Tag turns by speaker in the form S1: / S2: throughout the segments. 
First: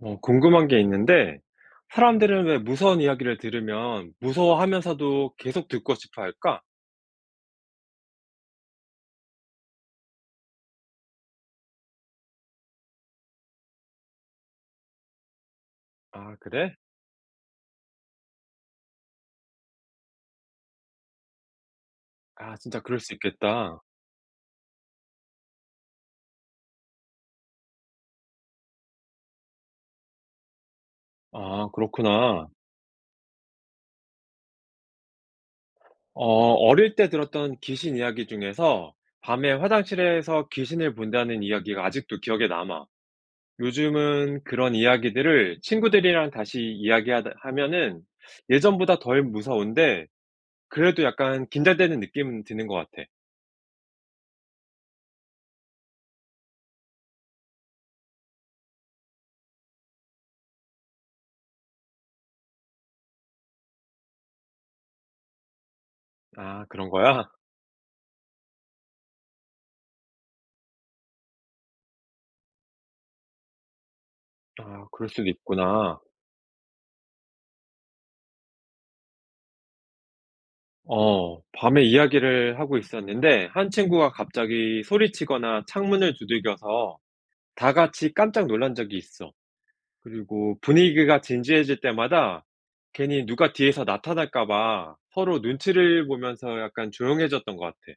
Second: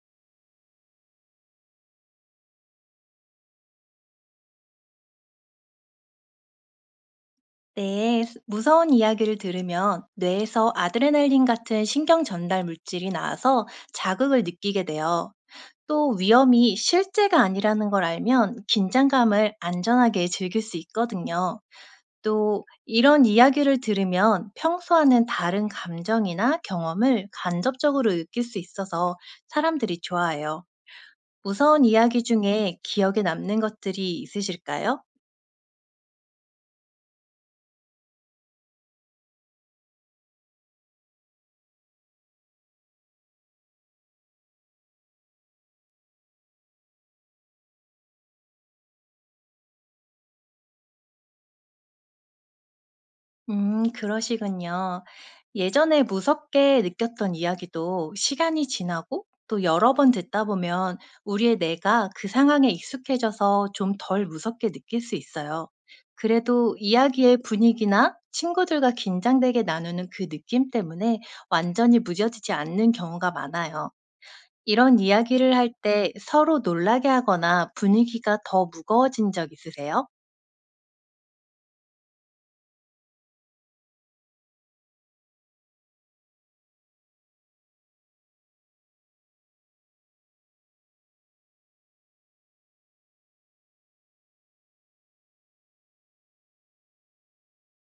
S1: 어, 궁금한 게 있는데, 사람들은 왜 무서운 이야기를 들으면 무서워하면서도 계속 듣고 싶어 할까?
S2: 네, 무서운 이야기를 들으면 뇌에서 아드레날린 같은 신경 전달 물질이 나와서 자극을 느끼게 돼요. 또
S1: 아, 그래?
S2: 위험이 실제가 아니라는 걸 알면 긴장감을 안전하게 즐길 수 있거든요.
S1: 아,
S2: 또
S1: 진짜 그럴 수
S2: 이런 이야기를
S1: 있겠다.
S2: 들으면 평소와는 다른 감정이나 경험을 간접적으로 느낄 수 있어서 사람들이 좋아해요.
S1: 아,
S2: 무서운 이야기
S1: 그렇구나.
S2: 중에 기억에 남는 것들이 있으실까요?
S1: 어, 어릴 때 들었던 귀신 이야기 중에서 밤에 화장실에서 귀신을 본다는 이야기가 아직도 기억에 남아. 요즘은 그런 이야기들을 친구들이랑 다시 이야기하면은 예전보다 덜 무서운데, 그래도 약간 긴장되는 느낌은 드는 것 같아.
S2: 그러시군요. 예전에 무섭게 느꼈던 이야기도 시간이 지나고 또 여러 번 듣다 보면 우리의 뇌가 그 상황에 익숙해져서 좀 덜 무섭게 느낄 수 있어요.
S1: 아,
S2: 그래도
S1: 그런 거야?
S2: 이야기의 분위기나 친구들과 긴장되게 나누는 그 느낌 때문에 완전히 무뎌지지 않는 경우가 많아요.
S1: 아,
S2: 이런
S1: 그럴 수도
S2: 이야기를 할
S1: 있구나.
S2: 때 서로 놀라게 하거나 분위기가 더 무거워진 적 있으세요?
S1: 어, 밤에 이야기를 하고 있었는데 한 친구가 갑자기 소리치거나 창문을 두들겨서 다 같이 깜짝 놀란 적이 있어. 그리고 분위기가 진지해질 때마다 괜히 누가 뒤에서 나타날까 봐 서로 눈치를 보면서 약간 조용해졌던 것 같아.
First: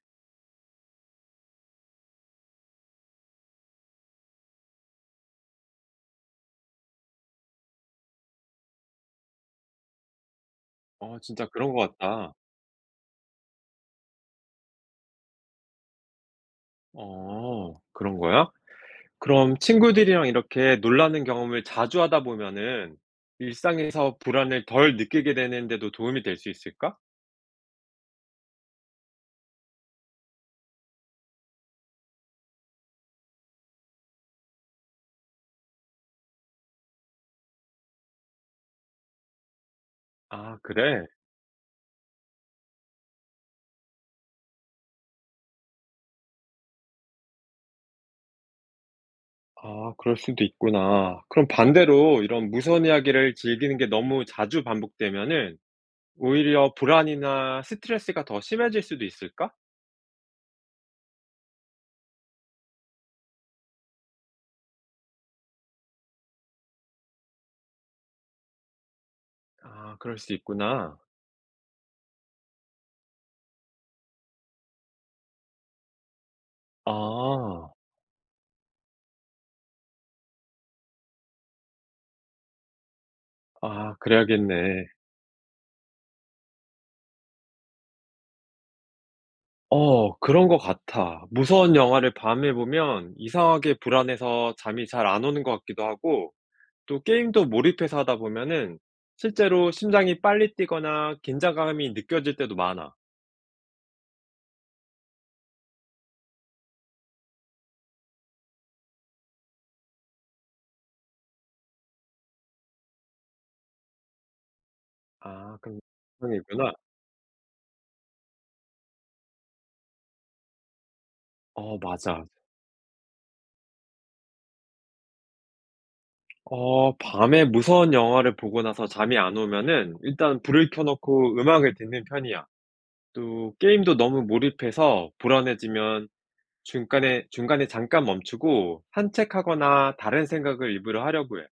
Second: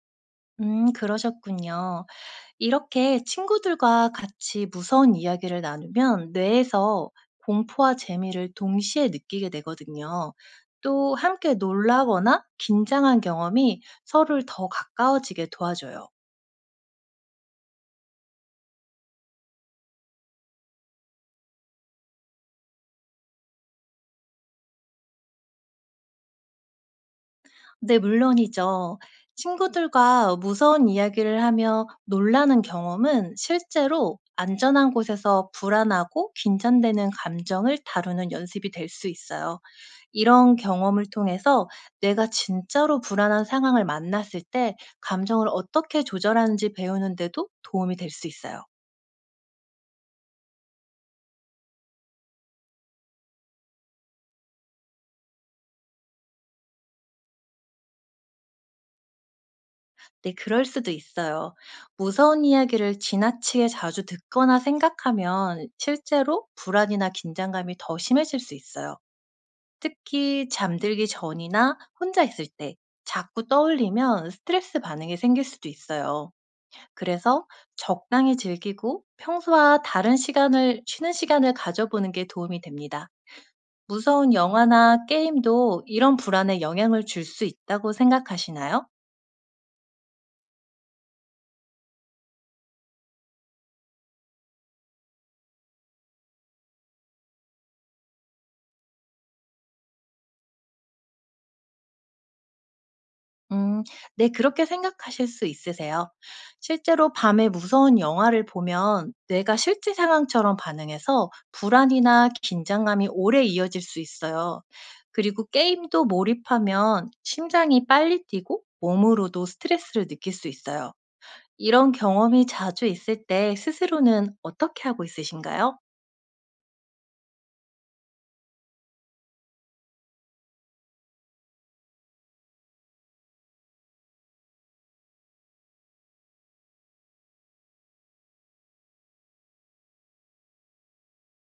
S2: 그러셨군요. 이렇게 친구들과 같이 무서운 이야기를 나누면 뇌에서 공포와 재미를 동시에 느끼게 되거든요. 또
S1: 어, 진짜
S2: 함께
S1: 그런 것 같다.
S2: 놀라거나 긴장한 경험이 서로를 더 가까워지게 도와줘요.
S1: 어, 그런 거야? 그럼 친구들이랑 이렇게 놀라는 경험을 자주 하다 보면은 일상에서 불안을 덜 느끼게 되는 데도 도움이 될 수 있을까?
S2: 네, 물론이죠. 친구들과 무서운 이야기를 하며 놀라는 경험은 실제로 안전한 곳에서 불안하고 긴장되는 감정을 다루는 연습이 될 수 있어요. 이런
S1: 아,
S2: 경험을
S1: 그래?
S2: 통해서 내가 진짜로 불안한 상황을 만났을 때 감정을 어떻게 조절하는지 배우는데도 도움이 될 수 있어요.
S1: 아, 그럴 수도 있구나. 그럼 반대로 이런 무서운 이야기를 즐기는 게 너무 자주 반복되면은 오히려 불안이나 스트레스가 더 심해질 수도 있을까?
S2: 네, 그럴 수도 있어요. 무서운 이야기를 지나치게 자주 듣거나 생각하면 실제로 불안이나 긴장감이 더 심해질 수 있어요.
S1: 아, 그럴 수
S2: 특히
S1: 있구나.
S2: 잠들기 전이나 혼자 있을 때 자꾸 떠올리면 스트레스 반응이 생길 수도 있어요. 그래서
S1: 아.
S2: 적당히 즐기고 평소와 다른 시간을 쉬는 시간을 가져보는 게 도움이 됩니다.
S1: 아,
S2: 무서운
S1: 그래야겠네.
S2: 영화나 게임도 이런 불안에 영향을 줄 수 있다고 생각하시나요?
S1: 어, 그런 것 같아. 무서운 영화를 밤에 보면 이상하게 불안해서 잠이 잘 안 오는 것 같기도 하고 또 게임도 몰입해서 하다 보면은 실제로 심장이 빨리 뛰거나 긴장감이 느껴질 때도 많아.
S2: 음, 네, 그렇게 생각하실 수 있으세요. 실제로 밤에 무서운 영화를 보면 뇌가 실제 상황처럼 반응해서 불안이나 긴장감이 오래 이어질 수 있어요. 그리고
S1: 아, 그런
S2: 게임도
S1: 상황이구나.
S2: 몰입하면 심장이 빨리 뛰고 몸으로도 스트레스를 느낄 수 있어요.
S1: 어,
S2: 이런
S1: 맞아.
S2: 경험이 자주 있을 때 스스로는 어떻게 하고 있으신가요?
S1: 어, 밤에 무서운 영화를 보고 나서 잠이 안 오면은 일단 불을 켜 놓고 음악을 듣는 편이야. 또 게임도 너무 몰입해서 불안해지면 중간에 잠깐 멈추고 산책하거나 다른 생각을 일부러 하려고 해요.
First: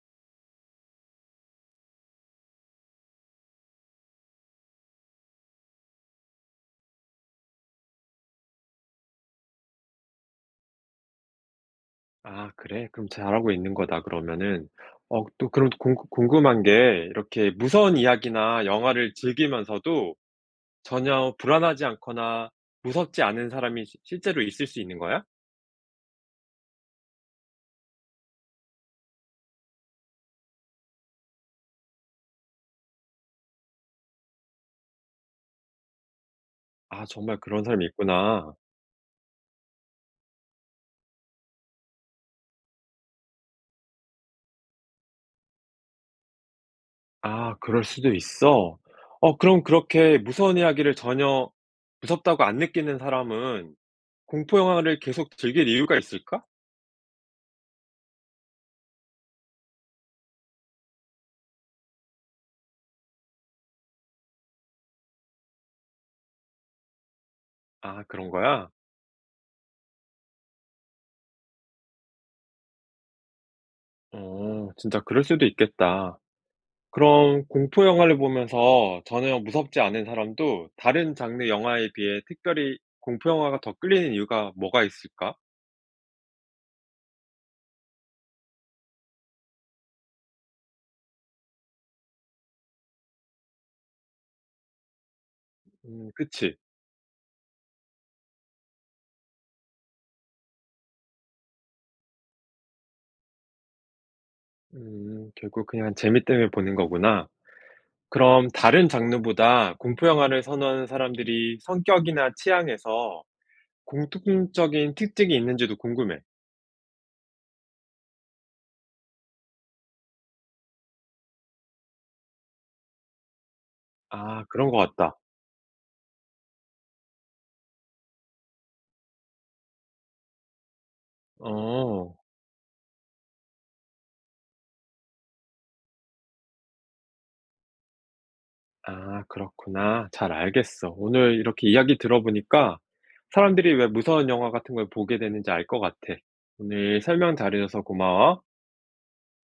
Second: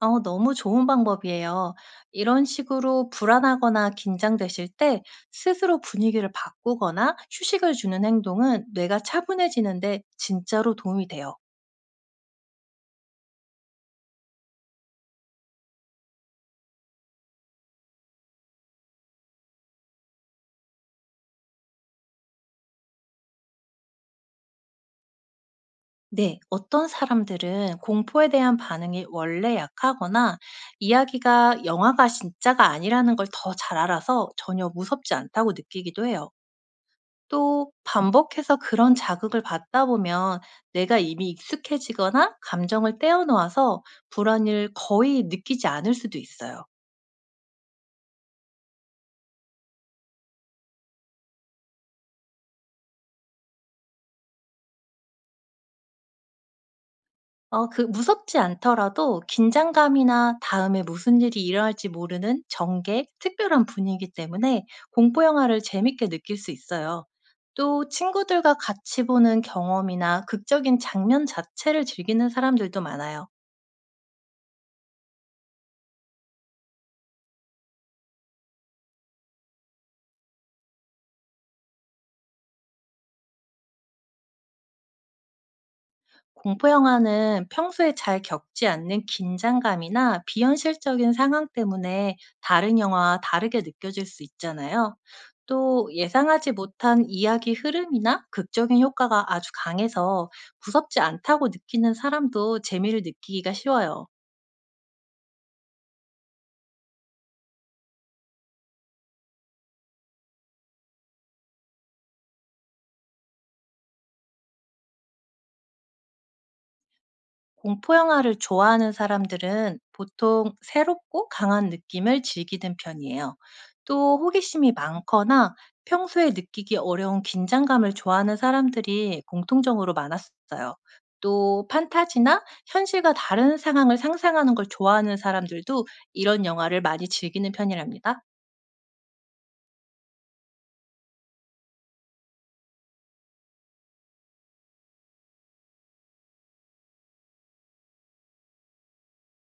S2: 어, 너무 좋은 방법이에요. 이런 식으로 불안하거나 긴장되실 때 스스로 분위기를 바꾸거나 휴식을 주는 행동은 뇌가 차분해지는데 진짜로 도움이 돼요.
S1: 아, 그래? 그럼 잘하고 있는 거다 그러면은. 어, 또 그럼 궁 궁금한 게 이렇게 무서운 이야기나 영화를 즐기면서도 전혀 불안하지 않거나 무섭지 않은 사람이 시 실제로 있을 수 있는 거야?
S2: 네, 어떤 사람들은 공포에 대한 반응이 원래 약하거나 이야기가 영화가 진짜가 아니라는 걸 더 잘 알아서 전혀 무섭지 않다고 느끼기도 해요.
S1: 아, 정말 그런
S2: 또
S1: 사람이 있구나.
S2: 반복해서 그런 자극을 받다 보면 내가 이미 익숙해지거나 감정을 떼어 놓아서 불안을 거의 느끼지 않을 수도 있어요.
S1: 아, 그럴 수도 있어? 어, 그럼 그렇게 무서운 이야기를 전혀 무섭다고 안 느끼는 사람은 공포 영화를 계속 즐길 이유가 있을까?
S2: 어, 그 무섭지 않더라도 긴장감이나 다음에 무슨 일이 일어날지 모르는 정계, 특별한 분위기 때문에 공포 영화를 재밌게 느낄 수 있어요. 또
S1: 아, 그런
S2: 친구들과
S1: 거야?
S2: 같이 보는 경험이나 극적인 장면 자체를 즐기는 사람들도 많아요.
S1: 어, 진짜 그럴 수도 있겠다. 그럼 공포 영화를 보면서 전혀 무섭지 않은 사람도 다른 장르 영화에 비해 특별히 공포 영화가 더 끌리는 이유가 뭐가 있을까?
S2: 공포 영화는 평소에 잘 겪지 않는 긴장감이나 비현실적인 상황 때문에 다른 영화와 다르게 느껴질 수 있잖아요. 또
S1: 음,
S2: 예상하지
S1: 그치.
S2: 못한 이야기 흐름이나 극적인 효과가 아주 강해서 무섭지 않다고 느끼는 사람도 재미를 느끼기가 쉬워요.
S1: 음, 결국 그냥 재미 때문에 보는 거구나. 그럼 다른 장르보다 공포 영화를 선호하는 사람들이 성격이나 취향에서 공통적인 특징이 있는지도 궁금해.
S2: 공포 영화를 좋아하는 사람들은 보통 새롭고 강한 느낌을 즐기는 편이에요. 또
S1: 아, 그런
S2: 호기심이
S1: 것 같다.
S2: 많거나 평소에 느끼기 어려운 긴장감을 좋아하는 사람들이 공통적으로 많았어요. 또
S1: 어.
S2: 판타지나 현실과 다른 상황을 상상하는 걸 좋아하는 사람들도 이런 영화를 많이 즐기는 편이랍니다.
S1: 아, 그렇구나. 잘 알겠어. 오늘 이렇게 이야기 들어보니까 사람들이 왜 무서운 영화 같은 걸 보게 되는지 알 것 같아. 오늘 설명 잘해줘서 고마워.